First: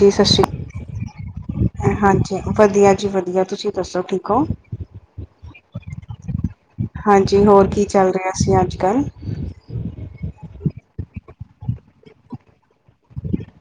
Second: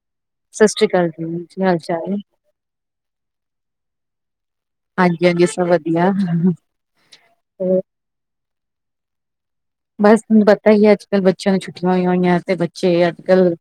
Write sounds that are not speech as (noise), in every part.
ਜੀ ਸ਼੍ਰੀ ਸਤਿ ਸ੍ਰੀ ਅਕਾਲ ਜੀ, ਕੀ ਹਾਲ ਚਾਲ। ਹਾਂਜੀ ਵਧੀਆ ਜੀ ਵਧੀਆ। ਤੁਸੀਂ ਦੱਸੋ ਠੀਕ ਹੋ। ਹਾਂਜੀ, ਹਾਂਜੀ, ਸਭ ਵਧੀਆ। (unintelligible) ਹਾਂਜੀ ਹੋਰ ਕੀ ਚੱਲ ਰਿਹਾ ਸੀ, ਅੱਜ-ਕੱਲ੍ਹ ਬਸ ਤੁਹਾਨੂੰ ਪਤਾ ਈ ਐ ਅੱਜ-ਕੱਲ੍ਹ ਬੱਚਿਆਂ ਨੂੰ ਛੁੱਟੀਆਂ ਹੋਈਆਂ ਹੋਈਆਂ ਤੇ ਬੱਚੇ ਅੱਜ-ਕੱਲ੍ਹ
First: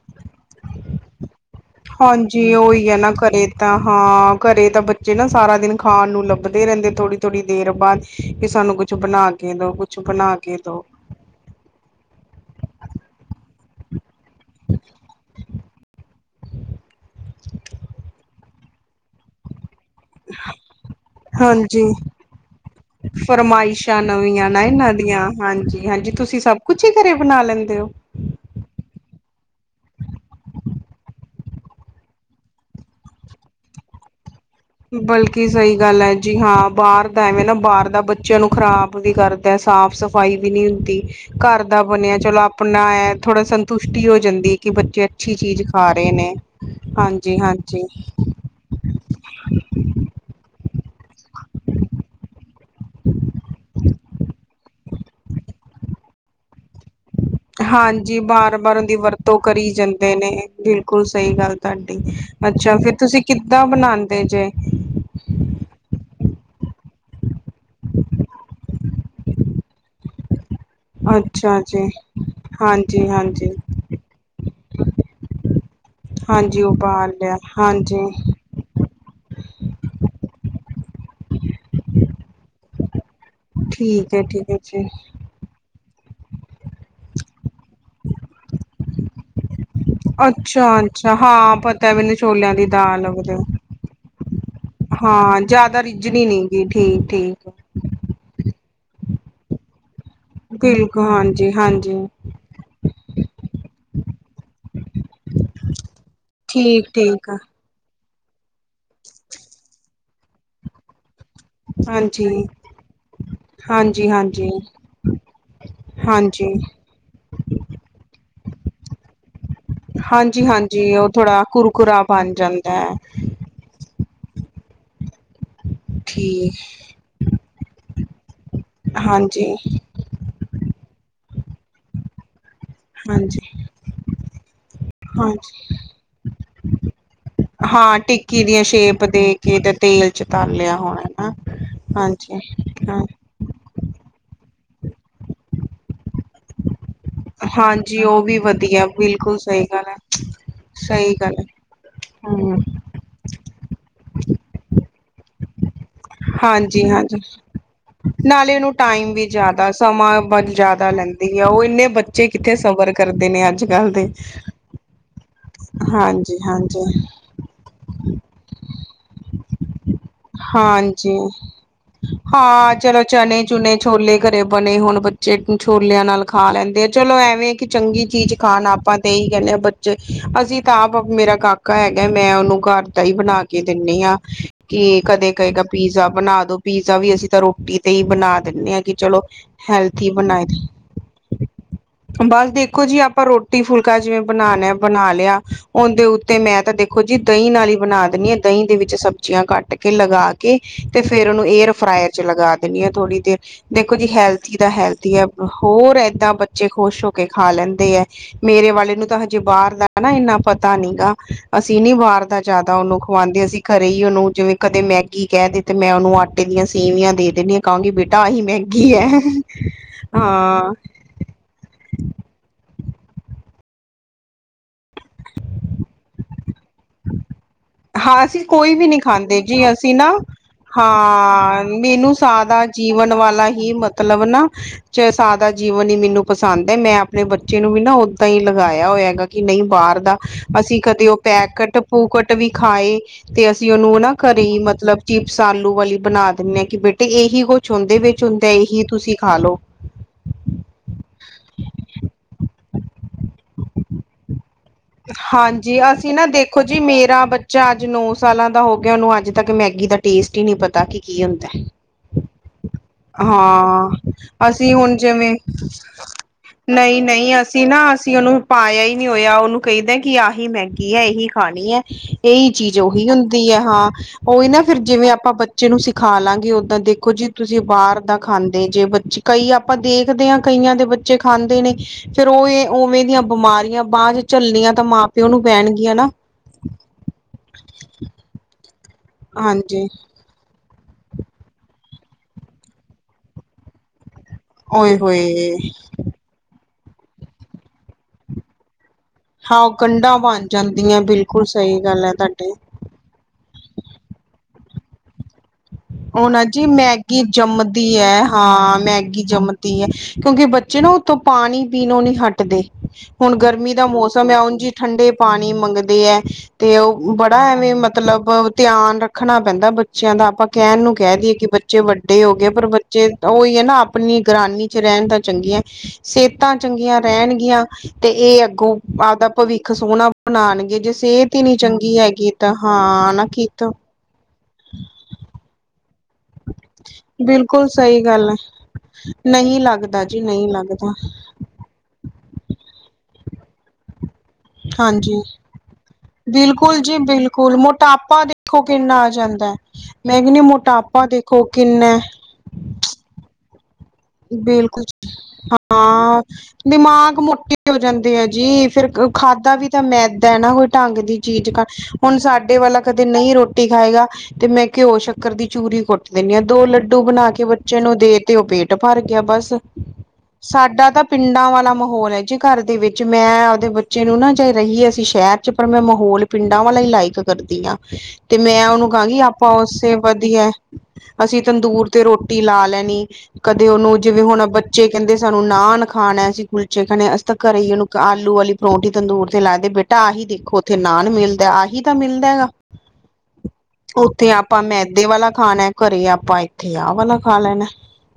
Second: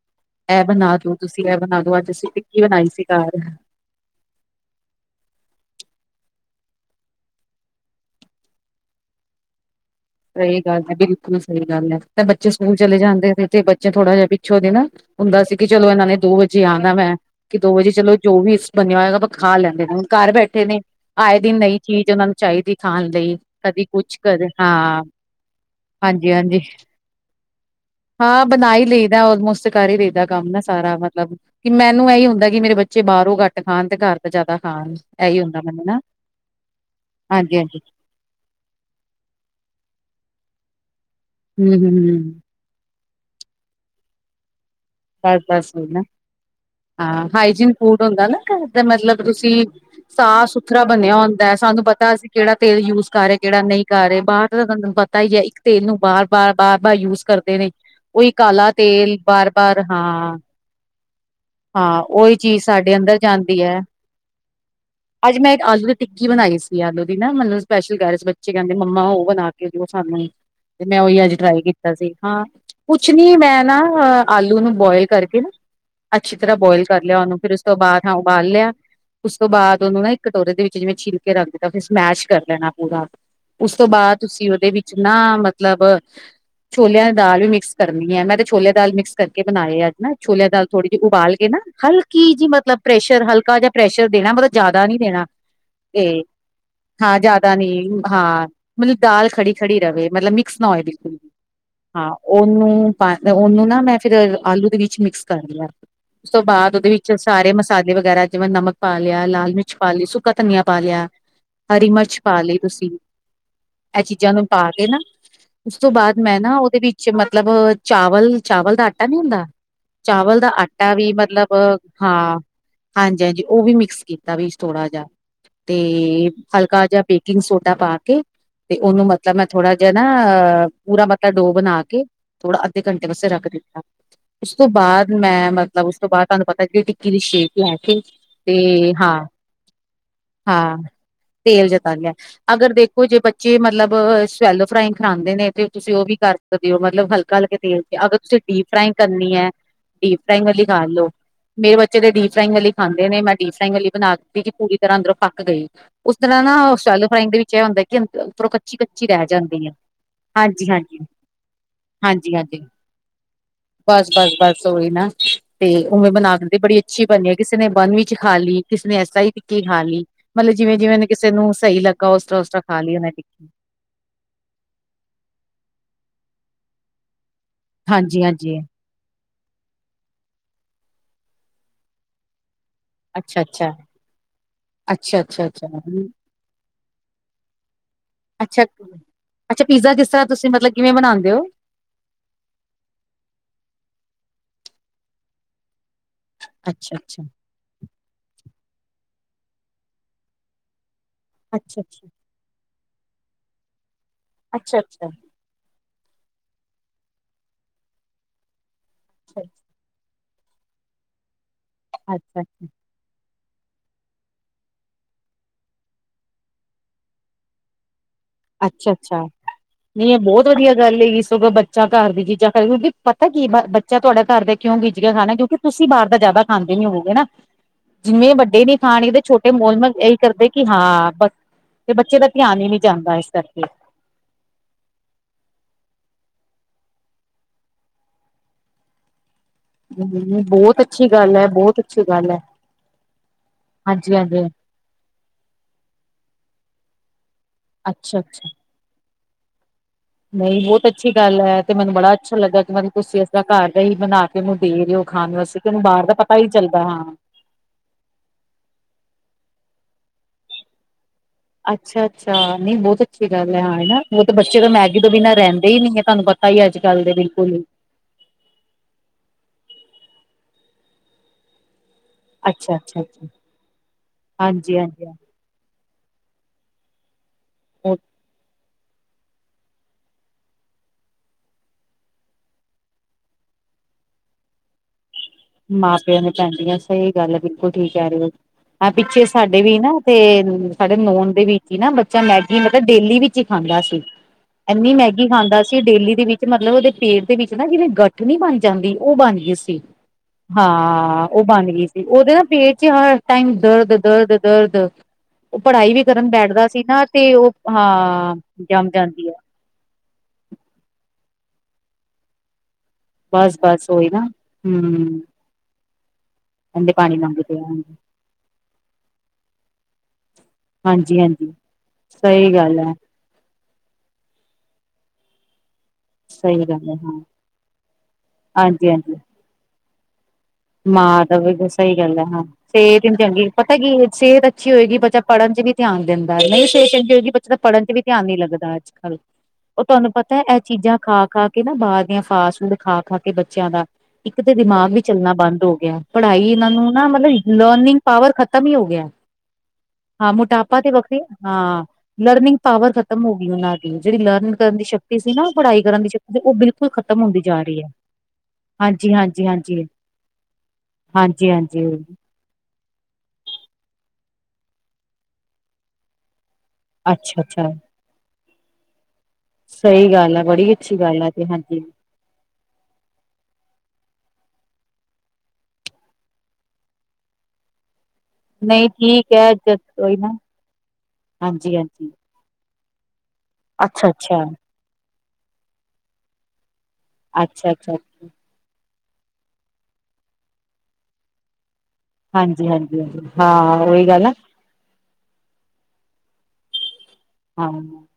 ਇਹ ਬਣਾ ਦੋ, ਤੁਸੀਂ ਇਹ ਬਣਾ ਦੋ। ਹਾਂਜੀ ਟਿੱਕੀ ਬਣਾਈ ਉਹੀ ਐ ਸੀ ਨਾਂ ਘਰ ਘਰੇ ਤਾਂ ਹਾਂ, ਘਰੇ ਤਾਂ ਬੱਚੇ ਨਾਂ ਸਾਰਾ ਦਿਨ ਖਾਣ ਨੂੰ ਲੱਭਦੇ ਰਹਿੰਦੇ। ਥੋੜੀ-ਥੋੜ੍ਹੀ ਦੇਰ ਬਾਅਦ ਕਿ ਸਾਨੂੰ ਕੁ ਬਣਾ ਕੇ ਦੋ ਕੁਝ। ਸਹੀ ਗੱਲ ਏ, ਬਿਲਕੁਲ ਸਹੀ ਗੱਲ ਐ। ਤੇ ਬੱਚੇ ਸਕੂਲ ਚਲੇ ਜਾਂਦੇ ਫਿਰ ਬੱਚੇ ਥੋੜਾ ਜਿਹਾ ਬੀ ਪਿੱਛੋਂ ਦੇ ਨਾਂ ਹੁੰਦਾ ਸੀ ਕਿ ਚਲੋ ਇਹਨਾਂ ਨੇ ਦੋ ਵਜੇ ਆਣਾ ਵੈ। ਕਿ ਦੋ ਵਜੇ ਚਲੋ ਜੋ ਵੀ ਬਣਿਆ ਹੋਏਗਾ ਤੋ ਖਾ ਲੈਂਦੇ ਨੇਂ। ਘਰ ਬੈਠੇ ਨੇਂ ਆਏ ਦਿਨ ਨਈ ਹਾਂਜੀ ਚੀਜ਼ ਉਹਨਾਂ ਨੂੰ ਚਾਹੀਦੀ ਖਾਣ ਲਈ, ਕਦੀ ਫਰਮਾਇਸ਼ਾਂ ਕੁਛ ਕਦੇ। ਨਵੀਆਂ ਨਾ ਇਹਨਾਂ ਹਾਂ ਦੀਆਂ ਹਾਂਜੀ ਹਾਂਜੀ, ਤੁਸੀਂ ਸਭ ਕੁਛ ਹੀ ਘਰੇ ਬਣਾ ਲੈਂਦੇ ਹੋ। ਹਾਂ ਬਣਾ ਹੀ ਲਈਦਾ ਆਲਮੋਸਟ ਕਰ ਹੀ ਲਈਦਾ ਕੰਮ ਨਾਂ ਸਾਰਾ ਮਤਲਬ। ਕਿ ਮੈਨੂੰ ਇਹੀ ਹੁੰਦਾ, ਕਿ ਮੇਰੇ ਬੱਚੇ ਬਾਹਰੋਂ ਘੱਟ ਖਾਣ ਤੇ ਘਰ। ਜ਼ਿਆਦਾ ਹਾਂ ਬਲਕਿ ਸਹੀ ਗੱਲ ਹੈ, ਜੀ ਹਾਂ ਬਾਹਰ ਦਾ ਐਵੇਂ ਨਾ ਹਾਂਜੀ ਹਾਂਜੀ ਬਾਹਰ ਦਾ ਬ ਚਲੋ ਖ਼ਰਾਬ ਵੀ ਕਰਦਾ ਸਾਫ ਸਫਾਈ ਵੀ ਨਹੀਂ ਹੁੰਦੀ ਘਰ ਹਮ ਦਾ ਹਮ ਬਣਿਆ ਹਮ ਚਲੋ। ਆਪਣਾ ਇਹ ਥੋੜਾ ਸੰਤੁਸ਼ਟੀ ਹੋ ਜਾਂਦੀ ਕਿ ਬੱਚੇ। ਅੱਛੀ ਚੀਜ਼ ਖਾ ਰਹੇ ਨੇ ਹਾਂ ਹਾਂਜੀ ਹਾਈਜੀਨ ਹਾਂਜੀ ਫੂਡ ਹੁੰਦਾ ਨਾ ਦਾ ਮਤਲਬ ਤੁਸੀਂ ਸਾਫ਼ ਸੁਥਰਾ ਬਣਿਆ ਹੁੰਦਾ ਸਾਨੂੰ ਪਤਾ ਅਸੀਂ ਕਿਹੜਾ ਤੇਲ ਯੂਜ ਕਰ ਰਹਾ, ਕਿਹੜਾ ਨਹੀਂ ਕਰ ਰਹੇ ਬਾਹਰ ਤਾਂ ਤੁਹਾਨੂੰ ਪਤਾ ਹੀ ਹੈ। ਇੱਕ ਤੇਲ ਨੂੰ ਬਾਹਰ ਵਾਰ ਵਾਰ ਵਾਰ ਯੂਜ ਕਰਦੇ ਨੇ ਹਾਂਜੀ ਕੋਈ ਬਾਰ ਕਾਲਾ ਬਾਰ ਦੀ ਤੇਲ ਵਰਤੋਂ ਵਾਰ। ਜਾਂਦੇ ਨੇ ਬਿਲਕੁਲ ਸਹੀ ਗੱਲ ਤੁਹਾਡੀ ਹਾਂ ਉਹੀ ਚੀਜ਼ ਅੱਛਾ ਫੇਰ ਸਾਡੇ ਅੰਦਰ ਤੁਸੀਂ ਜਾਂਦੀ ਕਿੱਦਾਂ ਹੈ ਬਣਾਉਦੇ ਜੇ ਅੱਜ ਮੈਂ ਇੱਕ ਆਲੂ ਦੀ ਟਿੱਕੀ ਬਣਾਈ ਸੀ। ਆਲੂ ਦੀ ਨਾ ਮੈਨੂੰ ਸਪੈਸ਼ਲ ਗੈਰਸ ਬੱਚੇ ਕਹਿੰਦੇ ਮੰਮਾ ਉਹ ਬਣਾ ਕੇ। ਕਿ ਦਿਉ ਸਾਨੂੰ ਤੇ ਮੈਂ ਉਹੀ ਅੱਜ ਅੱਛਾ ਟਰਾਈ ਜੀ ਕੀਤਾ ਸੀ ਹਾਂ ਹਾਂਜੀ ਕੁਛ ਨੀ ਹਾਂਜੀ ਮੈਂ ਨਾ ਆਲੂ ਨੂੰ ਬੋਇਲ ਕਰਕੇ ਨਾ ਅੱਛੀ ਤਰ੍ਹਾਂ ਹਾਂਜੀ ਬੋਇਲ ਕਰ ਉਬਾਲ ਲਿਆ ਉਹਨੂੰ ਫਿਰ ਉਸ ਤੋਂ ਬਾਅਦ ਹਾਂਜੀ ਹਾਂ ਉਬਾਲ ਲਿਆ। ਉਸ ਤੋਂ ਬਾਅਦ ਉਹਨੂੰ ਨਾ ਇੱਕ ਕਟੋਰੇ ਦੇ ਵਿੱਚ ਜਿਵੇਂ ਛਿਲਕੇ ਰੰਗ ਦਿੱਤਾ। ਫਿਰ ਸਮੈਸ਼ ਕਰ ਲੈਣਾ ਪੂਰਾ ਉਸ ਤੋਂ ਠੀਕ ਬਾਅਦ ਹੈ ਤੁਸੀਂ ਠੀਕ ਹੈ ਉਹਦੇ ਜੀ ਵਿੱਚ ਨਾ। ਮੈਂ ਨਾ ਮਤਲਬ ਛੋਲਿਆਂ ਦੀ ਦਾਲ ਵੀ ਮਿਕਸ ਕਰਨੀ ਹੈ ਮੈਂ ਤੇ ਛੋਲਿਆਂ। ਦਾਲ ਮਿਕਸ ਕਰਕੇ ਬਣਾਏ ਅੱਜ ਨਾ ਛੋਲਿਆਂ ਦਾਲ ਥੋੜ੍ਹੀ ਜਿ ਅੱਛਾ-ਅੱਛਾ ਉਬਾਲ ਕੇ ਹਾਂ ਨਾ ਪਤਾ ਹੈ ਮੈਨੂੰ ਹਲਕੀ ਜਿਹੀ ਛੋਲਿਆਂ ਦੀ ਮਤਲਬ ਦਾਲ ਪ੍ਰੈਸ਼ਰ ਵਗੈਰਾ ਹਲ ਜਾਂ ਪ੍ਰੈਸ਼ਰ ਦੇਣਾ ਮਤਲਬ ਜ਼ਿਆਦਾ ਨੀ ਦੇਣਾ ਹਾਂ ਜ਼ਿਆਦਾ ਤੇ ਰਿੱਝਣੀ ਨੀ ਗੀ ਹਾਂ ਠੀਕ-ਠੀਕ ਜ਼ਿਆਦਾ ਨੀ ਹਾਂ ਮਤਲਬ ਦਾਲ ਖੜੀ ਖੜੀ ਰਹੇ ਮਤਲਬ ਮਿਕਸ ਨਾ ਹੋਏ ਬਿਲਕੁਲ ਵੀ, ਹਾਂ ਉਹਨੂੰ ਉਹਨੂੰ ਨਾ ਮੈਂ ਫਿਰ ਆਲੂ ਦੇ ਵਿੱਚ ਮਿਕਸ ਕਰ ਲਿਆ ਉਸ ਤੋਂ ਬਾਅਦ ਉਹਦੇ ਵਿੱਚ ਠੀਕ-ਠੀਕ ਆ ਸਾਰੇ ਮਸਾਲੇ ਵਗੈਰਾ ਜਿਵੇਂ ਨਮਕ ਪਾ ਲਿਆ ਲਾਲ ਮਿਰਚ ਪਾ ਲਈ, ਸੁੱਕਾ ਧਨੀਆ ਪਾ ਲਿਆ, ਹਰੀ ਮਿਰਚ ਪਾ ਹਾਂਜੀ। ਲਈ ਤੁਸੀਂ। ਇਹ ਚੀਜ਼ਾਂ ਨੂੰ ਹਾਂਜੀ-ਹਾਂਜੀ, ਪਾ ਕੇ ਨਾ ਉਸ ਤੋਂ ਬਾਅਦ ਮੈਂ ਹਾਂਜੀ, ਨਾ ਉਹਦੇ ਵਿੱਚ। ਮਤਲਬ ਚਾਵਲ ਚਾਵਲ ਦਾ ਆਟਾ ਨੀ ਹੁੰਦਾ। ਚਾਵਲ ਦਾ ਆਟਾ ਹਾਂਜੀ-ਹਾਂਜੀ ਉਹ ਵੀ ਥੋੜਾ ਮਤਲਬ ਕੁਰਕੁਰਾ ਬਣ ਹਾਂ ਜਾਂਦਾ ਹੈ ਹਾਂਜੀ ਹਾਂਜੀ। ਉਹ ਵੀ ਮਿਕਸ ਕੀਤਾ ਵਿੱਚ ਥੋੜਾ ਜਿਹਾ ਤੇ ਠੀਕ ਹਲਕਾ ਜਿਹਾ। ਬੇਕਿੰਗ ਸੋਡਾ ਪਾ ਕੇ ਤੇ ਉਹਨੂੰ ਮਤਲਬ ਮੈਂ ਹਾਂਜੀ, ਥੋੜਾ ਜਿਹਾ ਨਾ ਅ ਪੂਰਾ ਮਤਲਬ ਡੋ ਬਣਾ ਕੇ ਥੋੜਾ ਅੱਧੇ ਘੰਟੇ ਵਾਸਤੇ ਹਾਂਜੀ, ਰੱਖ ਦਿੱਤਾ ਉਸ ਤੋਂ ਬਾਅਦ ਮੈਂ ਹਾਂਜੀ ਮਤਲਬ ਉਸ ਤੋਂ ਬਾਅਦ ਤੁਹਾਨੂੰ ਪਤਾ ਜਿਹੜੀ ਟਿੱਕੀ ਦੀ ਸ਼ੇਪ ਲੈ ਹਾਂ ਕੇ ਟਿੱਕੀ ਦੀਆਂ ਤੇ ਸ਼ੇਪ ਹਾਂ। ਦੇ ਕੇ ਤੇ ਤੇਲ ਚ ਤਲ ਲਿਆ ਹਾਂ ਹੋਣਾ ਨਾ ਤੇਲ ਜ ਤਾ ਗਿਆ ਹਾਂਜੀ ਅਗਰ ਹਾਂ ਦੇਖੋ ਜੇ ਬੱਚ ਜੇ ਮਤਲਬ ਸੈਲੋ ਫਰਾਈ ਖਾਂਦੇ ਨੇ ਤੇ ਤੁਸੀਂ ਉਹ ਵੀ ਕਰ ਸਕਦੇ ਹੋ ਮਤਲਬ ਹਲਕੀ ਕੱਲ ਕੇ ਤੇਲ ਤੇ ਹਾਂਜੀ ਅਗਰ ਉਹ ਵੀ ਤੁਸੀਂ ਡੀਪ ਵਧੀਆ ਫਰਾਈ ਕਰਨੀ ਬਿਲਕੁਲ ਹੈ ਸਹੀ ਗੱਲ ਡੀਪ ਫਰਾਈ ਵਾਲੀ ਕਰ ਲੳ ਸਹੀ ਗੱਲ ਹੈ। ਮੇਰੇ ਬੱਚੇ ਤੇ ਡੀਪ ਫਰਾਈਗ ਹੂੰ ਵਾਲੀ ਖਾਂਦੇ ਨੇ, ਮੈਂ ਡੀਪ ਫਰਾਈੰਗੀ ਬਣਾ ਦਿੱਤੀ, ਕਿ ਪੂਰੀ ਤਰ੍ਹਾਂ ਅੰਦਰੋਂ ਪੱਕ ਗਈ। ਉਸ ਤਰਾ ਨਾ ਹਾਂਜੀ ਸਾਲੂ ਹਾਂਜੀ ਫਰਾਈੰ ਦੇ ਵਿੱਚ ਇਹ ਹੁੰਦਾ, ਕਿ ਉਥਰੋ ਨਾਲੇ ਉਹਨੂੰ ਕੱਚੀ ਕੱਚੀ ਟਾਈਮ ਰਹਿ ਜਾਂਦੀ ਆ ਹਾਂਜੀ, ਹਾਂਜੀ ਦੀਆ ਉਹ ਇੰਨੇ ਬੱਚੇ ਕਿੱਥੇ ਸਬਰ ਕਰਦੇ ਨੇ ਅੱਜ ਕੱਲ੍ਹ ਦੇ ਬਸ ਬਸ ਬਸ ਉਹੀ ਨਾ ਤੇ, ਉਵੇਂ ਬਣਾ ਹਾਂਜੀ ਦਿੰਦੇ ਬੜੀ ਹਾਂਜੀ ਅੱਛੀ ਬਣੀ ਹੈ। ਕਿਸੇ ਨੇ ਬੰਨ੍ਹ ਵਿੱਚ ਖਾ ਲਈ, ਕਿਸੇ ਨੇ ਇਸ ਤਰ੍ਹਾਂ ਹੀ ਟਿੱਕੀ ਖਾ ਲਈ ਮਤਲਬ, ਜਿਵੇਂ ਜਿਵੇਂ ਹਾਂਜੀ ਕਿਸੇ ਨੂੰ ਸਹੀ ਲੱਗਾ। ਉਸ ਤਰ੍ਹਾਂ ਉਸ ਤਰ ਖਾ ਲਈ ਉਹਨੇ ਟਿੱਕ ਨੇ ਛੋਲੇ ਘਰੇ ਬਣੇ ਹੁਣ ਬੱਚੇ ਛੋਲਿਆਂ ਨਾਲ ਖਾ ਲੈਂਦੇ ਆ ਚਲੋ ਐਵੇਂ ਚੰਗੀ ਚੀਜ਼ ਹਾਂਜੀ-ਹਾਂਜੀ ਖਾਣ ਆਪਾਂ ਤੇ ਹੀ ਕਹਿੰਦੇ ਆ ਬੱਚੇ ਅਸੀਂ ਤਾਂ ਆਪ ਮੇਰਾ ਕਾਕਾ ਹੈਗਾ ਮੈਂ ਉਹਨੂੰ ਘਰ ਦਹੀਂ ਬਣਾ ਕੇ ਅੱਛਾ-ਅੱਛਾ ਦਿੰਦੇ ਹਾਂ ਕਿ ਕਦੇ ਕਹਿ ਅੱਛਾ-ਅੱਛਾ-ਅੱਛਾ ਪੀਜ਼ਾ ਬਣਾ ਦੋ ਪੀਜ਼ਾ ਵੀ ਅਸੀਂ ਤਾਂ ਰੋਟੀ ਤੇ ਹੀ ਬਣਾ ਅੱਛਾ ਅੱਛਾ ਅੱਛਾ ਅੱਛਾ ਦਿੰਨੇ ਹਾਂ ਕਿ ਚਲੋ ਅੱਛਾ ਅੱਛਾ ਪੀਜ਼ਾ ਕਿਸ ਹੈਲਥੀ ਤਰ੍ਹਾਂ ਬਣਾਏ ਤੁਸੀਂ ਮਤਲਬ ਕਿਵੇਂ ਬਣਾਉਂਦੇ ਹੋ? ਬਸ ਦੇਖੋ ਜੀ ਆਪਾਂ ਰੋਟੀ ਫੁਲਕਾ, ਜਿਵੇਂ ਬਣਾਣੇ ਬਣਾ ਲਿਆ ਉਹਦੇ ਤੇ ਮੈਂ ਤਾਂ ਦੇਖੋ ਜੀ ਅੱਛਾ-ਅੱਛਾ ਦਹੀਂ ਨਾਲ ਹੀ ਬਣਾ ਦਿੰਦੀ ਹਾਂ ਦਹੀਂ ਦੇ ਵਿੱਚ ਸਬਜ਼ੀਆਂ ਕੱਟ ਕੇ ਲਗਾ ਕੇ ਤੇ ਫੇਰ ਉਹਨੂੰ ਏਅਰ ਅੱਛਾ-ਅੱਛਾ ਫਰਾਇਰ ਚ ਲਗਾ ਦੇਣੀ ਆ ਥੋੜੀ ਦੇਰ, ਦੇਖੋ ਜੀ ਹੈਲਥੀ ਤਾ ਅੱਛਾ-ਅੱਛਾ ਹੈਲਥੀ ਆ। ਹੋਰ ਏਦਾਂ ਬੱਚੇ ਖੁਸ਼ ਹੋ ਕੇ ਖਾ ਲੈਂਦੇ ਹੈ ਮੇਰੇ ਵਾਲੇ ਮੈਨੂੰ ਤਾਂ ਹਜੇ ਬਾਹਰ ਦਾ ਨਾ ਇੰਨਾ ਪਤਾ ਨੀ ਗਾ ਅਸੀਂ ਨੀ ਬਾਹਰ ਦਾ ਅੱਛਾ-ਅੱਛਾ ਜ਼ਿਆਦਾ ਉਹਨੂੰ ਖਵਾਉਂਦੇ ਅਸੀਂ ਘਰੇ ਹੀ ਉਹਨੂੰ ਜਿਵੇਂ ਕਦੇ ਮੈਗੀ ਕਹਿ ਦੇ ਤੇ ਮੈਂ ਉਹਨੂੰ ਆਟੇ ਦੀਆਂ ਸੇਵੀਆਂ ਦੇ ਦੇਣੀ ਆ ਕਹਾਂਗੀ ਬੇਟਾ ਆਹੀ ਮਹਿੰਗੀ ਹੈ ਅੱਛਾ-ਅੱਛਾ ਨਹੀਂ ਇਹ ਬਹੁਤ ਹਾਂ (unintelligible) ਬੱਚਾ ਘਰ ਦੀ ਚੀਜ਼ਾਂ ਖਾ ਕਿਉਂਕਿ ਪਤਾ ਕੀ ਬੱਚਾ ਤੁਹਾਡੇ ਘਰ ਦਾ ਕਿਉਂ ਗਿੱਜ ਗਿਆ ਖਾਣਾ ਕਿਉਂਕਿ ਤੁਸੀਂ ਬਾਹਰ ਦਾ ਜਾ ਖਾਂਦੇ ਨਹੀਂ ਹੋਗੇ ਨਾ। ਹਾਂ ਜਿਵੇਂ ਅਸੀਂ ਵੱਡੇ ਕੋਈ ਨੀ ਵੀ ਨਹੀਂ ਖਾਣੀ ਤੇ ਖਾਂਦੇ ਛੋਟੇ ਜੀ ਮੋਲ ਅਸੀਂ ਇਹੀ ਨਾ ਕਰਦੇ ਕਿ ਹਾਂ ਬਸ ਤੇ ਮੈਨੂੰ ਬੱਚੇ ਦਾ ਧਿਆਨ ਸਾਦਾ ਹੀ ਨਹੀਂ ਜੀਵਨ ਜਾਂਦਾ ਇਸ ਵਾਲਾ ਕਰਕੇ ਹੀ ਮਤਲਬ ਨਾ ਚ ਸਾਦਾ ਜੀਵਨ ਹੀ ਮੈਨੂੰ ਪਸੰਦ ਹੈ ਮੈਂ ਆਪਣੇ ਬੱਚੇ ਨੂੰ ਵੀ ਉਦਾਂ ਹੀ ਲਗਾਇਆ ਹੋਇਆ ਹੈਗਾ ਕਿ ਨਹੀਂ ਬਾਹਰ ਦਾ ਹੂੰ, ਬਹੁਤ ਅਸੀਂ ਕਦੇ ਅੱਛੀ ਉਹ ਗੱਲ ਹੈ ਪੈਕਟ ਬਹੁਤ ਅੱਛੀ ਗੱਲ ਪੂਕਟ ਹੈ ਵੀ ਖਾਏ ਤੇ ਅਸੀਂ ਉਹਨੂੰ ਨਾ ਹਾਂਜੀ ਹਾਂਜੀ ਕਰੀਮ ਮਤਲਬ ਚਿਪਸ ਆਲੂ ਵਾਲੀ ਬਣਾ ਦਿੰਨੇ ਕਿ ਬੇਟੇ ਇਹੀ ਕੁਛ ਹੁੰਦੇ ਅੱਛਾ ਵਿੱਚ ਹੁੰਦਾ। ਅੱਛਾ ਇਹੀ ਤੁਸੀਂ ਖਾ ਲੋੋ। ਨਹੀਂ ਬਹੁਤ ਅੱਛੀ ਗੱਲ ਹੈ ਤੇ ਮੈਨੂੰ ਬੜਾ ਅੱਛਾ ਲੱਗਾ ਕਿ ਮਤਲਬ ਤੁਸੀਂ ਇਸਦਾ ਘਰ ਦਾ ਹੀ ਬਣਾ ਕੇ ਕਿਹਨੂੰ ਦੇ ਰਹੇ ਹੋ ਖਾਣ ਵਾਸਤੇ ਕਿਹਨੂੰ ਬਾਹਰ ਦਾ ਪਤਾ ਹੀ ਚੱਲਦਾ ਹਾਂ। ਚ ਅੱਜ ਨੌ ਸਾਲਾਂ ਦਾ ਹੋ ਗਿਆ ਉਹਨੂੰ ਅੱਜ ਤੱਕ ਮੈਗੀ ਦਾ ਟੇਸਟ ਹੀ ਨਹੀਂ ਪਤਾ ਕੀ ਕੀ ਹੁੰਦਾ ਅੱਛਾ ਅੱਛਾ ਨਹੀਂ ਬਹੁਤ ਅੱਛੀ ਗੱਲ ਹੈ ਹਨਾ ਹਾਂ ਉਹ ਤਾਂ ਬੱਚੇ ਤਾਂ ਅਸੀਂ ਹੁਣ ਮੈਗੀ ਤੋਂ ਬਿਨਾਂ ਜਿਵੇਂ ਰਹਿੰਦੇ ਹੀ ਨਹੀਂ ਹੈ ਤੁਹਾਨੂੰ ਪਤਾ ਹੀ ਅੱਜ ਨਹੀਂ ਕੱਲ ਦੇ ਨਹੀਂ ਬਿਲਕੁਲ ਹੀ ਅਸੀਂ ਨਾ ਅਸੀਂ ਉਹਨੂੰ ਪਾਇਆ ਹੀ ਨਹੀਂ ਹੋਇਆ ਉਹਨੂੰ ਕਹਿੰਦਾ ਕਿ ਆਹੀ ਮਹਿੰਗੀ ਹੈ ਇਹੀ ਖਾਣੀ ਹੈ। ਇਹੀ ਅੱਛਾ ਚੀਜ਼ ਅੱਛਾ ਉਹੀ ਅੱਛਾ ਹੁੰਦੀ ਹੈ ਹਾਂ, ਉਹੀ ਨਾ ਫਿਰ ਹਾਂਜੀ ਜਿਵੇਂ ਹਾਂਜੀ ਆਪਾਂ ਬੱ ਬੱਚੇ ਨੂੰ ਸਿਖਾ ਲਾਗੀ ਓਦਾਂ ਦੇਖੋ ਜੀ ਤੁਸੀਂ ਉਹ ਬਾਹਰ ਦਾ ਖਾਂਦੇ ਜੇ ਬੱਚੇ ਕਈ ਆਪਾਂ ਦੇਖਦੇ ਹਾਂ ਕਈਆਂ ਦੇ ਬੱਚੇ ਖਾਂਦੇ ਨੇ ਫਿਰ ਉਹ ਓਵੇਂ ਦੀਆਂ ਬਿਮਾਰੀਆਂ ਬਾਅਦ ਚ ਝੱਲਣੀਆਂ ਤਾਂ ਮਾਂ ਪਿਓ ਨੂੰ ਪੈਣਗੀਆਂ ਮਾਂ ਨਾ ਪਿਓ ਨੂੰ ਪੈਂਦੀਆਂ ਸਹੀ ਗੱਲ ਬਿਲਕੁਲ ਠੀਕ ਕਹਿ ਰਹੇ ਹੋ ਐ ਪਿੱਛੇ ਸਾਡੇ ਵੀ ਹਾਂਜੀ ਨਾ ਤੇਲ ਸਾਡੇ ਨੋਨ ਦੇ ਵਿੱਚ ਹੀ ਨਾ ਬੱਚਾ ਮੈਗੀ ਮਤਲਬ ਡੇਲੀ ਵਿੱਚ ਹੀ ਖਾਂਦਾ ਸੀ। ਇੰਨੀ ਓਏ ਮੈਗੀ ਹੋਏ ਖਾਂਦਾ ਸੀ ਡੇਲੀ ਦੇ ਵਿੱਚ ਮਤਲਬ ਉਹਦੇ ਪੇਟ ਦੇ ਵਿੱਚ ਨਾ ਜਿਹਵੇੇ ਗਟ ਨਹੀਂ ਬਣ ਜਾਂਦੀ ਉਹ ਬਣ ਗਈ ਸੀ। (unintelligible) ਹਾਂ ਉਹ ਬਿਲਕੁਲ ਬਣ ਸਹੀ ਗਈ ਸੀ ਗੱਲ ਹੈ ਉਹਦੇ ਨਾ ਤੁਹਾਡੇ ਪੇਟ ਚ ਹਰ ਟਾਈਮ ਦਰਦ ਦਰਦ ਦਰਦ ਉਹ ਪੜ੍ਹਾਈ ਵੀ ਕਰਨ ਉਹਨਾਂ ਜੀ ਬੈਠਦਾ ਸੀ ਨਾ ਮੈਗੀ ਤੇ ਉਹ ਜੰਮਦੀ ਹੈ ਹਾਂ ਜੰਮ ਮੈਗੀ ਜਾਂਦੀ ਆ। ਜੰਮਦੀ ਕਿਉਂਕਿ ਬੱਚੇ ਨਾ ਉਤੋਂ ਪਾਣੀ ਪੀਨੋ ਨੀ ਹਟਦੇ। ਹੁਣ ਬਸ ਗਰਮੀ ਦਾ ਬਸ ਉਹੀ ਨਾ ਮੌਸਮ ਹੈ ਉਹ ਜ ਠੰਡੇ ਹਮ ਪਾਣੀ ਮੰਗਦੇ ਹੈ। ਤੇ ਕਹਿੰਦੇ ਉਹ ਪਾਣੀ ਬੜਾ ਮੰਗਦੇ ਆ ਐਵੇਂ ਮਤਲਬ ਧਿਆਨ ਰੱਖਣਾ ਪੈਂਦਾ ਬੱਚਿਆਂ ਦਾ ਆਪਾਂ ਕਹਿਣ ਨੂੰ ਕਹਿ ਹਾਂਜੀ ਦਈਏ ਕਿ ਹਾਂਜੀ ਬੱਚੇ ਵੱਡੇ ਹੋ ਗਏ ਸਹੀ ਪਰ ਗੱਲ ਹੈ ਬੱਚੇ ਉਹੀ ਹੈ ਨਾ ਆਪਣੀ ਗਰਾਨੀ ਚ ਰਹਿਣ ਤਾਂ ਚੰਗੀ ਹੈ। ਸਿਹਤਾਂ ਸਹੀ ਗੱਲ ਹੈ ਚੰਗੀਆਂ ਹਾਂ ਰਹਿਣ ਗੀਆਂ ਤੇ ਇਹ ਅੱਗੋਂ ਹਾਂਜੀ ਹਾਂਜੀ ਆਪਦਾ ਭਵਿੱਖ ਸੋਹਣਾ ਬਣਾਣ। ਮਾਂ ਤਾਂ ਵੀ ਸਹੀ ਗੱਲ ਹੈ ਹਾਂ ਸਿਹਤ ਹਾਂ ਨਹੀਂ ਨਾ ਚੰਗੀ ਪਤਾ ਕੀ ਸਿਹਤ ਅੱਛੀ ਹੋਏਗੀ ਬੱਚਾ ਪੜ੍ਹਨ ਚ ਵੀ ਧਿਆਨ ਦੇਣ ਨਹੀਂ ਸੋਚਣਗੀ ਬੱਚੇ ਦਾ ਬਿਲਕੁਲ ਪੜ੍ਹਨ ਚ ਵੀ ਸਹੀ ਧਿਆਨ ਗੱਲ ਹੈ ਨੀ ਲੱਗਦਾ ਅੱਜ ਕੱਲ ਨਹੀਂ ਉਹ ਲੱਗਦਾ ਤੁਹਾਨੂੰ ਜੀ ਪਤਾ ਨਹੀਂ ਹੈ ਇਹ ਲੱਗਦਾ ਚੀਜ਼ਾਂ ਖਾ ਖਾ ਨਾ ਬਾਹਰ ਦੀ ਫਾਸਟ ਫੂਡ ਖਾ ਖਾ ਕੇ ਬੱਚਿਆਂ ਦਾ ਇੱਕ ਤੇ ਦਿਮਾਗ ਵੀ ਹਾਂਜੀ ਚੱਲਣਾ ਬੰਦ ਹੋ ਗਿਆ ਪੜ੍ਹਾਈ ਇਹਨਾਂ ਬਿਲਕੁਲ ਨੂੰ ਜੀ ਨਾ ਮਤਲਬ ਬਿਲਕੁਲ ਲਰਨਿੰਗ ਮੋਟਾਪਾ ਪਾਵਰ ਦੇਖੋ ਖਤਮ ਹੀ ਹੋ ਕਿੰਨਾ ਗਿਆ। ਆ ਜਾਂਦਾ ਹੈ ਮੈਂ ਹਾਂ ਕਹਿੰਦੀ ਮੋਟਾਪਾ ਤੇ ਵੱਖਰੇ ਦੇਖੋ ਹਾਂ ਕਿੰਨਾ ਲਰਨਿੰਗ ਪਾਵਰ ਖ਼ਤਮ ਹੋ ਗਈ ਉਹਨਾਂ ਦੀ। ਜਿਹੜੀ ਲਰਨ ਕਰਨ ਬਿਲਕੁਲ ਦੀ ਸ਼ਕਤੀ ਸੀ ਨਾ ਪੜ੍ਹਾਈ ਕਰਨ ਦੀ ਹਾਂ, ਸ਼ਕਤੀ ਸੀ ਉਹ ਬਿਲਕੁਲ ਦਿਮਾਗ ਖਤਮ ਹੁੰਦੀ ਮੋਟੇ ਜਾ ਹੋ ਰਹੀ ਹੈ ਜਾਂਦੇ ਆ ਜੀ। ਫਿਰ ਹਾਂਜੀ ਹਾਂਜੀ ਖਾਧਾ ਵੀ ਤਾਂ ਹਾਂਜੀ ਮੈਦਾ ਨਾ ਕੋਈ ਢੰਗ ਦੀ ਚੀਜ਼ ਹਾਂਜੀ ਹਾਂਜੀ ਹੁਣ ਸਾਡੇ ਵਾਲਾ ਕਦੇ ਨਹੀਂ ਰੋਟੀ ਖਾਏਗਾ ਤੇ ਮੈਂ ਘਿਓ ਸ਼ੱਕਰ ਦੀ ਚੂਰੀ ਕੁੱਟ ਦਿੰਨੀ ਹਾਂ ਦੋ ਲੱਡੂ ਲੱਡੂ ਬਣਾ ਕੇ ਅੱਛਾ-ਅੱਛਾ ਬੱਚੇ ਨੂੰ ਦੇ ਤੇ ਉਹ ਪੇਟ ਭਰ ਗਿਆ ਬਸ ਸਹੀ ਗੱਲ ਹੈ ਬੜੀ ਸਾਡਾ ਅੱਛੀ ਤਾਂ ਗੱਲ ਹੈ ਤੇ ਪਿੰਡਾਂ ਵਾਲਾ ਹਾਂਜੀ ਮਾਹੌਲ ਹੈ ਜੀ। ਘਰ ਦੇ ਵਿੱਚ ਮੈਂ ਆਪਦੇ ਬੱਚੇ ਨੂੰ ਨਾ ਚਾਹੇ ਰਹੀਏ ਅਸੀਂ ਸ਼ਹਿਰ ਚ, ਪਰ ਮੈਂ ਮਾਹੌਲ ਪਿੰਡਾਂ ਵਾਲਾ ਹੀ ਲਾਇਕ ਕਰਦੀ ਆ ਤੇ ਮੈਂ ਉਹਨੂੰ ਨਹੀਂ ਕਹਾਂਗੀ ਠੀਕ ਆਪਾਂ ਹੈ ਜਦ ਉਸੇ ਕੋਈ ਨਾ ਵਧੀਆ ਅਸੀਂ ਤੰਦੂਰ ਤੇ ਰੋਟੀ ਹਾਂਜੀ-ਹਾਂਜੀ ਰੋਟੀ ਲਾ ਲੈਣੀ, ਕਦੇ ਉਹਨੂੰ ਜਿਵੇਂ ਅੱਛਾ-ਅੱਛਾ, ਹੁਣ ਬੱਚੇ ਕਹਿੰਦੇ ਸਾਨੂੰ ਨਾਨ ਖਾਣਾ, ਅਸੀਂ ਕੁਲਚੇ ਖਾਣੇ ਤਾਂ ਘਰੇ ਹੀ ਉਹਨੂੰ ਅੱਛਾ-ਅੱਛਾ ਆਲੂ ਵਾਲੀ ਪਰੋਂਂਠੀ ਤੰਦੂਰ ਤੇ ਲੈ ਦੇ ਬੇਟਾ ਆਹੀ ਦੇਖੋ ਉੱਥੇ ਨਾਨ ਮਿਲਦਾ ਆਹੀ ਤਾਂ ਮਿਲਦਾ ਗਾ ਹਾਂਜੀ-ਹਾਂਜੀ ਹਾਂ ਉਹੀ ਗੱਲ ਉੱਥੇ ਆ ਆਪ ਆਪਾਂ ਮੈਦੇ ਵਾਲਾ ਖਾਣਾ, ਘਰੇ ਆਪਾਂ ਇੱਥੇ ਆ ਵਾਲਾ ਖਾ ਲੈਣਾ ਹਾਂ,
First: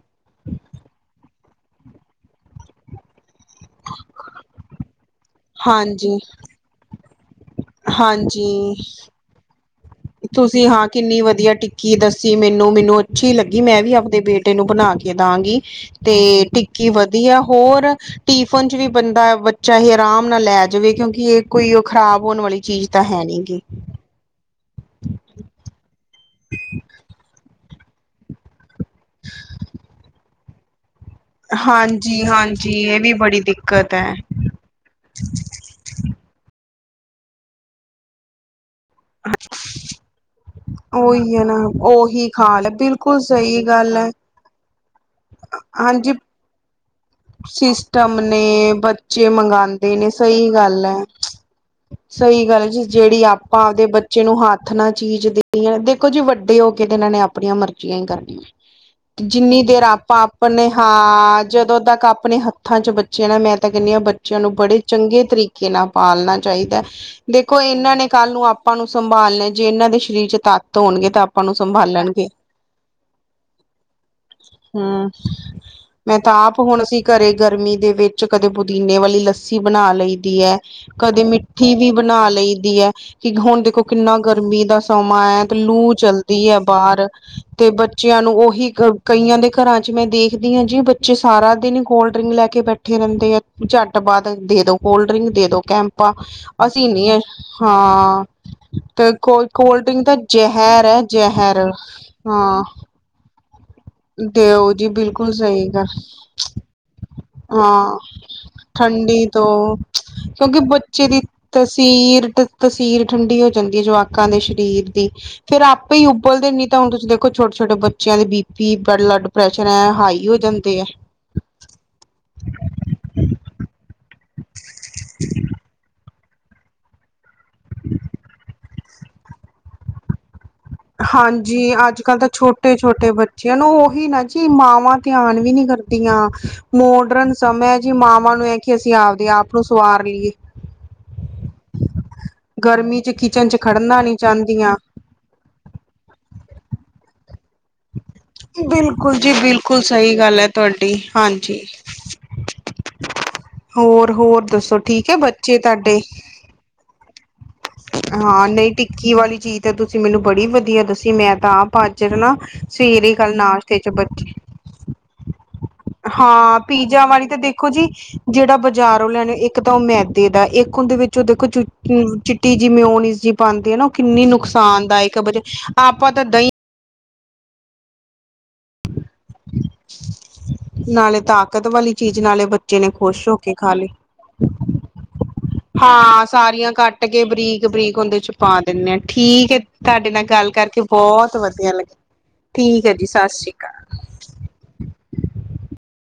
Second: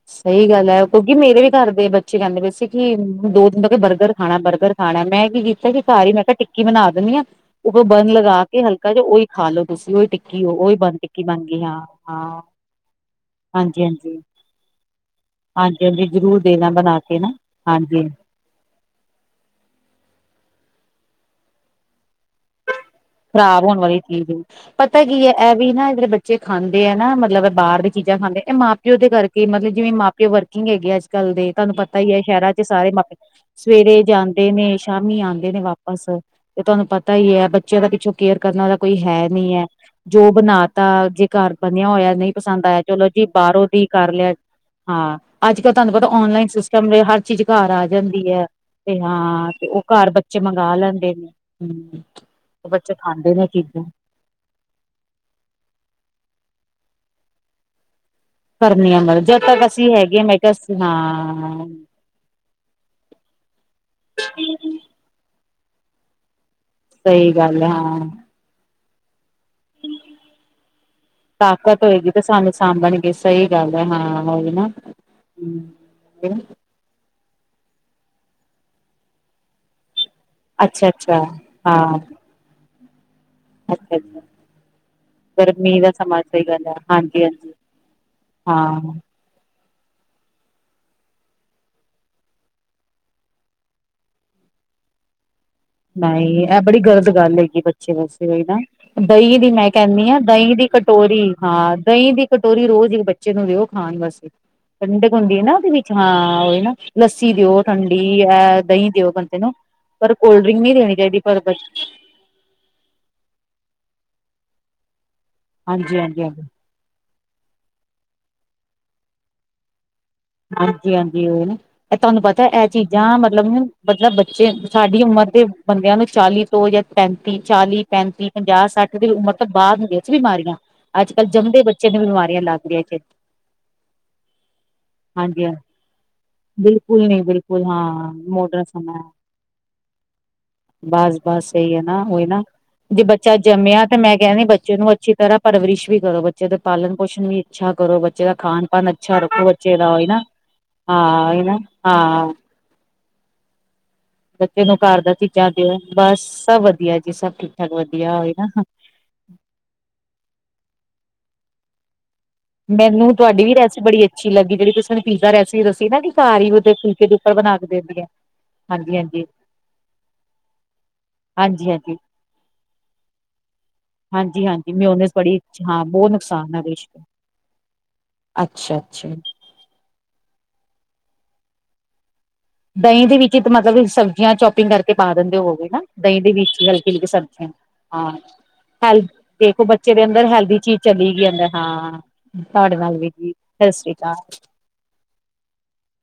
ਸਹੀ ਗੱਲ ਐ, ਕਿਉਂਕਿ ਮੇਰੇ ਵੀ ਘਰ ਦੇ ਬੱਚੇ ਕਹਿੰਦੇ ਪਏ ਸੀ ਕਿ ਦੋ ਕਹਿੰਦੇ ਬਰਗਰ ਖਾਣਾ ਬਰਗਰ ਖਾਣਾ, ਮੈਂ ਕੀ ਕੀਤਾ ਕਿ ਘਰ ਹੀ ਹਾਂਜੀ ਮੈਂ ਕਿਹਾ ਟਿੱਕੀ ਬਣਾ ਦਿੰਨੀ ਆ। ਉਪਰੋਂ ਬੰਨ ਲਗਾ ਕੇ ਹਾਂਜੀ ਹਲਕਾ ਜਾ ਉਹੀ ਖਾ ਲੋ ਤੁਸੀਂ ਓਹੀ ਟਿੱਕੀ ਹੋ ਤੁਸੀਂ ਓਹੀ ਹਾਂ ਬਣ ਕਿੰਨੀ ਟਿੱਕੀ ਬਣ ਵਧੀਆ ਗਈ, ਹਾਂ ਟਿੱਕੀ ਦੱਸੀ ਹਾਂ ਮੈਨੂੰ ਮੈਨੂੰ ਅੱਛੀ ਲੱਗੀ ਮੈਂ ਹਾਂਜੀ ਵੀ ਹਾਂਜੀ ਆਪਦੇ ਬੇਟੇ ਨੂੰ ਬਣਾ ਕੇ ਦਾਂਗੀ ਤੇ ਜ਼ਰੂਰ ਦੇਣਾ ਟਿੱਕੀ ਬਣਾ ਕੇ ਨਾ ਵਧੀਆ ਹੋਰ ਹਾਂਜੀ ਟੀਫਨ ਚ ਵੀ ਬੰਦਾ ਬੱਚਾ ਇਹ ਆਰਾਮ ਨਾਲ ਲੈ ਜਾਵੇ, ਕਿਉਂਕਿ ਇਹ ਕੋਈ ਉਹ ਖਰਾਬ ਹੋਣ ਵਾਲੀ ਚੀਜ਼ ਤਾਂ ਹੈ ਨੀ ਗੀ ਖ਼ਰਾਬ ਹੋਣ ਵਾਲੀ ਚੀਜ਼ ਹੈ, ਪਤਾ ਕੀ ਹੈ ਇਹ ਵੀ ਨਾ ਜਿਹੜੇ ਬੱਚੇ ਖਾਂਦੇ ਆ ਨਾ ਮਤਲਬ ਬਾਹਰ ਦੀ ਚੀਜ਼ਾਂ ਖਾਂਦੇ ਇਹ ਮਾਂ ਪਿਓ ਦੇ ਕਰਕੇ, ਮਤਲਬ ਜਿਵੇਂ ਮਾਂ ਪਿਓ ਵਰਕਿੰਗ ਹੈਗੇ ਆ ਤਲ ਦੇ, ਤੁਹਾਨੂੰ ਪਤਾ ਹੀ ਹੈ ਹਾਂਜੀ ਸ਼ਹਿਰਾਂ ਚ ਹਾਂਜੀ ਸਾਰੇ ਇਹ ਵੀ ਮਾਪ ਬੜੀ ਦਿੱਕਤ ਸਵੇਰੇ ਹੈ ਜਾਂਦੇ ਨੇ ਸ਼ਾਮੀ ਆਉਂਦੇ ਨੇ ਵਾਪ ਬਸ ਤੇ ਤੁਹਾਨੂੰ ਪਤਾ ਹੀ ਐ ਬੱਚਿਆਂ ਦਾ ਪਿੱਛੋਂ ਕੇਅਰ ਕਰਨਾ ਵਾਲਾ ਕੋਈ ਹੈ ਨਹੀਂ ਐ, ਜੋ ਬਣਾ ਤਾਂ ਜੇ ਉਹੀ ਹੈ ਨਾ ਘਰ ਬਣਿਆ ਹੋਇਆ ਉਹੀ ਨਹੀਂ ਖਾ ਪਸੰਦ ਲੈ ਆਇਆ, ਚਲੋ ਬਿਲਕੁਲ ਜੀ ਸਹੀ ਬਾਹਰੋਂ ਦੀ ਗੱਲ ਹੈ ਕਰ ਲੋ ਹਾਂ, ਅੱਜ ਕੱਲ ਤੁਹਾਨੂੰ ਪਤਾ ਹਾਂਜੀ ਔਨਲਾਈਨ ਸਿਸਟਮ ਹਰ ਚੀਜ਼ ਘਰ ਆ ਸਿਸਟਮ ਜਾਂਦੀ ਹੈ। ਨੇ ਤੇ ਬੱਚੇ ਹਾਂ ਤੇ ਉਹ ਮੰਗਵਾਉਂਦੇ ਘਰ ਨੇ, ਬੱਚੇ ਸਹੀ ਮੰਗਵਾ ਗੱਲ ਐ ਲੈਂਦੇ ਨੇ ਹਮ ਸਹੀ ਗੱਲ ਭੈਣ ਜੀ ਬੱਚੇ ਜਿਹੜੀ ਖਾਂਦੇ ਨੇ ਆਪਾਂ ਚੀਜ਼ਾਂ ਆਪਦੇ ਬੱਚੇ ਬਚੇ ਨੂੰ ਹੱਥ ਨਾ ਚੀਜ਼ ਦੇਣੀ, ਦੇਖੋ ਜੀ ਵੱਡੇ ਹੋ ਕੇ ਤੇ ਇਹਨਾਂ ਨੇ ਆਪਣੀਆਂ ਮਰਜ਼ੀਆਂ ਹੀ ਕਰਨੀ ਆ ਕਰਨੀਆਂ ਮਦਦ ਜਦ ਤੱਕ ਜਿੰਨੀ ਦੇਰ ਅਸੀਂ ਆਪਾਂ ਹੈਗੇ ਮੈਂ ਆਪਣੇ ਕਿਹਾ ਹਾਂ ਜਦੋਂ ਤੱਕ ਆਪਣੇ ਹੱਥਾਂ 'ਚ ਬੱਚਿਆਂ ਨੇ ਮੈਂ ਤਾਂ ਕਹਿੰਦੀ ਹਾਂ ਬੱਚਿਆਂ ਨੂੰ ਬੜੇ ਚੰਗੇ ਤਰੀਕੇ ਨਾਲ ਪਾਲਣਾ ਚਾਹੀਦਾ ਸਹੀ ਦੇਖੋ ਗੱਲ ਹੈ ਇਹਨਾਂ ਨੇ ਹਾਂ ਕੱਲ ਨੂੰ ਆਪਾਂ ਨੂੰ ਸੰਭਾਲਨਾ ਜੇ ਇਹਨਾਂ ਦੇ ਸਰੀਰ 'ਚ ਤਾਕਤ ਹੋਣਗੇ ਤਾਂ ਆਪਾਂ ਨੂੰ ਤਾਕਤ ਹੋਏਗੀ ਤੇ ਸੰਭਾਲਣਗੇ ਸਾਨੂੰ ਸਾਂਭਣਗੇ ਸਹੀ ਗੱਲ ਹੈ ਹਾਂ ਉਹੀ ਨਾ ਹਾ, ਮੈਂ ਤਾਂ ਆਪ ਹੁਣ ਅਸੀਂ ਘਰੇ ਗਰਮੀ ਦੇ ਵਿੱਚ ਕਦੇ ਪੁਦੀਨੇ ਵਾਲੀ ਲੱਸੀ ਬਣਾ ਲਈ। ਦੀ ਐ, ਅੱਛਾ ਅੱਛਾ ਕਦੇ ਮਿੱਠੀ ਵੀ ਹਾਂ ਬਣਾ ਲਈਦੀ ਐ। ਕਿ ਹੁਣ ਦੇਖੋ ਅੱਛਾ ਕਿੰਨਾ ਅੱਛਾ ਗਰਮੀ ਦਾ ਸਮਾਂ ਐ ਤੇ ਗਰਮੀ ਦਾ ਲੂ ਸਮਾਂ ਚੱਲਦੀ ਸਹੀ ਏ ਗੱਲ ਹੈ ਬਾਹਰ। ਹਾਂਜੀ ਹਾਂਜੀ ਤੇ ਬੱਚਿਆਂ ਨੂੰ ਉਹੀ ਹਾਂ ਕਈਆਂ ਦੇ ਘਰਾਂ 'ਚ ਮੈਂ ਦੇਖਦੀ ਹਾਂ ਜੀ ਬੱਚੇ ਸਾਰਾ ਦਿਨ ਹੀ ਕੋਲਡ ਡਰਿੰਕ ਲੈ ਕੇ ਬੈਠੇ ਰਹਿੰਦੇ ਆ, ਝੱਟ ਬਾਅਦ ਦੇ ਦੋ ਕੋਲਡ ਡਰਿੰਕ ਦੇ ਦੋ। ਕੈਂਪਾਂ ਨਹੀਂ ਇਹ ਬੜੀ ਅਸੀਂ ਗ਼ਲਤ ਨੀ ਗੱਲ ਹੈਗੀ ਬੱਚੇ ਹਾਂ ਵਾਸਤੇ ਉਹੀ ਨਾ, ਤੇ ਦਹੀ ਕੋ ਦੀ ਮੈਂ ਕੋਲਡ ਡਰਿੰਕ ਕਹਿੰਦੀ ਤਾਂ ਆ ਦਹੀਂ ਦੀ ਜ਼ਹਿਰ ਹੈ ਕਟੋਰੀ ਜ਼ਹਿਰ ਹਾਂ ਦਹੀਂ ਦੀ ਹਾਂ ਕਟੋਰੀ ਰੋਜ਼ ਇੱਕ ਬੱਚੇ ਨੂੰ ਦਿਓ ਹਾਂ ਬਸ, ਦਿਓ ਜੀ ਠੰਡਕ ਬਿਲਕੁਲ ਹੁੰਦੀ ਨਾ ਸਹੀ ਉਹਦੇ ਗੱਲ ਵਿੱਚ ਹਾਂ, ਉਹੀ ਨਾ ਲੱਸੀ ਦਿਓ ਹਾਂ ਠੰਡੀ ਦਹੀਂ ਦਿਓ ਠੰਡੀ ਬੰਦੇ ਨੂੰ ਤੋਂ ਪਰ ਕੋਲਡ ਕਿਉਂਕਿ ਡਰਿੰਕ ਨਹੀਂ ਦੇਣੀ ਬੱਚੇ ਚਾਹੀਦੀ ਦੀ ਪਰ ਤਸੀਰ ਤਸੀਰ ਠੰਡੀ ਹੋ ਜਾਂਦੀ ਏ ਜਵਾਕਾਂ ਦੇ ਸਰੀਰ ਦੀ, ਫੇਰ ਆਪੇ ਹਾਂਜੀ ਹੀ ਹਾਂਜੀ ਹਾਂਜੀ ਉਬਲਦੇ ਤਾਂ ਹੁਣ ਤੁਸੀਂ ਦੇਖੋ ਛੋਟੇ ਛੋਟੇ ਬੱਚਿਆਂ ਦੇ ਬੀ ਪੀ, ਬਲੱਡ ਪ੍ਰੈਸ਼ਰ ਐ ਹਾਈ ਹੋ ਜਾਂਦੇ ਆ ਹਾਂਜੀ ਹਾਂਜੀ ਉਹੀ ਨਾ, ਇਹ ਤੁਹਾਨੂੰ ਪਤਾ ਇਹ ਚੀਜ਼ਾਂ ਮਤਲਬ ਮਤਲਬ ਬੱਚੇ ਸਾਡੀ ਉਮਰ ਦੇ ਬੰਦਿਆਂ ਨੂੰ ਚਾਲੀ ਤੋਂ ਜਾਂ ਪੈਂਤੀ ਚਾਲੀ, ਪੈਂਤੀ, ਪੰਜਾਹ, ਸੱਠ ਦੀ ਉਮਰ ਤੋਂ ਬਾਅਦ ਵਿੱਚ ਬਿਮਾਰੀਆਂ ਅੱਜ ਕੱਲ੍ਹ ਜੰਮਦੇ ਹਾਂਜੀ, ਬੱਚੇ ਅੱਜ ਨੂੰ ਕੱਲ੍ਹ ਤਾਂ ਬਿਮਾਰੀਆਂ ਲੱਗ ਛੋਟੇ ਰਹੀਆਂ ਛੋਟੇ ਬੱਚਿਆ ਨੂੰ ਉਹੀ ਨਾ ਜੀ ਮਾਵਾਂ ਧਿਆਨ ਹਾਂਜੀ ਵੀ ਹਾਂ ਨੀ ਕਰਦੀਆਂ ਬਿਲਕੁਲ ਨਹੀਂ ਮੋਡਰਨ ਬਿਲਕੁਲ ਸਮਾਂ ਹੈ ਜੀ ਹਾਂ ਮਾਵਾਂ ਨੂੰ ਐ ਮੋਡਰਨ ਕਿ ਅਸੀਂ ਆਪਦੇ ਹਾਂ ਆਪ ਨੂੰ ਸਵਾਰ ਲਈਏ ਬਸ-ਬਸ ਸਈ ਏ ਨਾ ਉਹੀ ਨਾ, ਗਰਮੀ ਜੇ ਚ ਬੱਚਾ ਕਿਚਨ ਚ ਜੰਮਿਆ ਤੇ ਖੜਨਾ ਮੈਂ ਕਹਿ ਨੀ ਚਾਹੁੰਦੀਆਂ ਬੱਚੇ ਨੂੰ ਅੱਛੀ ਤਰ੍ਹਾਂ ਪਰਵਰਿਸ਼ ਵੀ ਕਰੋ, ਬੱਚੇ ਦਾ ਪਾਲਣ ਪੋਸ਼ਣ ਵੀ ਅੱਛਾ ਕਰੋ, ਬੱਚੇ ਦਾ ਖਾਣ ਪਾਣ ਅੱਛਾ ਰੱਖੋ। ਬੱਚੇ ਬਿਲਕੁੱਲ ਦਾ ਉਹੀ ਸਈ ਨਾ ਗੱਲ ਐ ਤੁਹਾਡੀ ਹਾਂ ਉਹੀ ਨਾ ਹਾਂਜੀ। ਹਾਂ ਹੋਰ-ਹੋਰ ਬੱਚੇ ਨੂੰ ਦੱਸੋ ਘਰ ਠੀਕ ਦਾ ਏ ਚੀਜ਼ਾਂ ਬੱਚੇ ਦਿਓ ਤਾਹਡੇ? ਬਸ ਸਭ ਵਧੀਆ ਜੀ, ਸਭ ਠੀਕ ਠਾਕ ਵਧ ਹਾਂ ਨਹੀਂ ਟਿੱਕੀ ਵਾਲੀ ਚੀਜ਼ ਤਾਂ ਤੁਸੀਂ ਮੈਨੂੰ ਬੜੀ ਵਧੀਆ ਦੱਸੀ ਮੈਂ ਤਾਂ ਆਪ ਅਜ ਨਾ ਸਵੇਰੇ ਮੈਨੂੰ ਕੱਲ ਤੁਹਾਡੀ ਵੀ ਨਾਸ਼ਤੇ ਰੈਸਪੀ 'ਚ ਬੜੀ ਬੱਚੇ, ਅੱਛੀ ਲੱਗੀ ਜਿਹੜੀ ਤੁਸੀਂ ਮੈਨੂੰ ਪੀਜ਼ਾ ਰੈਸਪੀ ਦੱਸੀ ਨਾ ਕਿ ਘਰ ਹੀ ਹਾਂ ਉਹਦੇ ਪੀਜ਼ਾ ਫੁਲਕੇ ਦੇ ਵਾਲੀ ਉੱਪਰ ਤਾਂ ਬਣਾ ਕੇ ਦੇਖੋ ਜੀ ਦਿੰਦੀ ਹੈ ਜਿਹੜਾ ਹਾਂਜੀ ਬਾਜ਼ਾਰ ਉਹ ਹਾਂਜੀ ਲਿਆਣੇ ਇੱਕ ਤਾਂ ਉਹ ਮੈਦੇ ਦਾ, ਇੱਕ ਉਹਦੇ ਵਿੱਚ ਉਹ ਦੇਖੋ ਚੂ ਹਾਂਜੀ ਹਾਂਜੀ ਚਿੱਟੀ ਜੀ ਮਯੋਨਿਸ ਜੀ ਪਾਉਂਦੀ ਹੈ ਨਾ ਉਹ ਕਿੰਨੀ ਹਾਂਜੀ ਨੁਕਸਾਨਦਾਇਕ ਬਚੇ, ਆਪਾਂ ਤਾਂ ਦਹੀਂ ਨਵਸ਼ ਅੱਛਾ ਅੱਛਾ ਨਾਲੇ ਤਾਕਤ ਵਾਲੀ ਚੀਜ਼ ਨਾਲੇ ਬਚੇ ਦਹੀਂ ਦੇ ਵਿੱਚ ਮਤਲਬ ਸਬਜ਼ੀਆਂ ਚੋਪਿੰਗ ਕਰਕੇ ਪਾ ਦਿੰਦੇ ਹੋ ਵੋਗੇ ਦਈ ਹਾਂ ਦੇ ਵਿੱਚ ਸਾਰੀਆਂ ਕੱਟ ਹਲਕੀ-ਹਲਕੀ ਕੇ ਸਬਜ਼ੀਆਂ, ਬਰੀਕ ਬਰੀਕ ਹਾਂ ਉਹਦੇ ਚ ਪਾ ਦਿੰਦੇ ਆ ਹੈਲ ਠੀਕ ਹੈ ਦੇਖੋ ਬੱਚੇ ਦੇ ਤੁਹਾਡੇ ਨਾਲ ਅੰਦਰ ਗੱਲ ਹੈਲਦੀ ਚੀਜ਼ ਕਰਕੇ ਚਲੀ ਗ ਬਹੁਤ ਅਦਰ ਵਧੀਆ ਲੱਗੀ ਹਾਂ, ਤੁਹਾਡੇ ਠੀਕ ਹੈ ਨਾਲ ਜੀ ਵੀ ਜ ਸ਼੍ਰੀ ਅਕਾਲ ਸਤਿ ਸ੍ਰੀ ਅਕਾਲ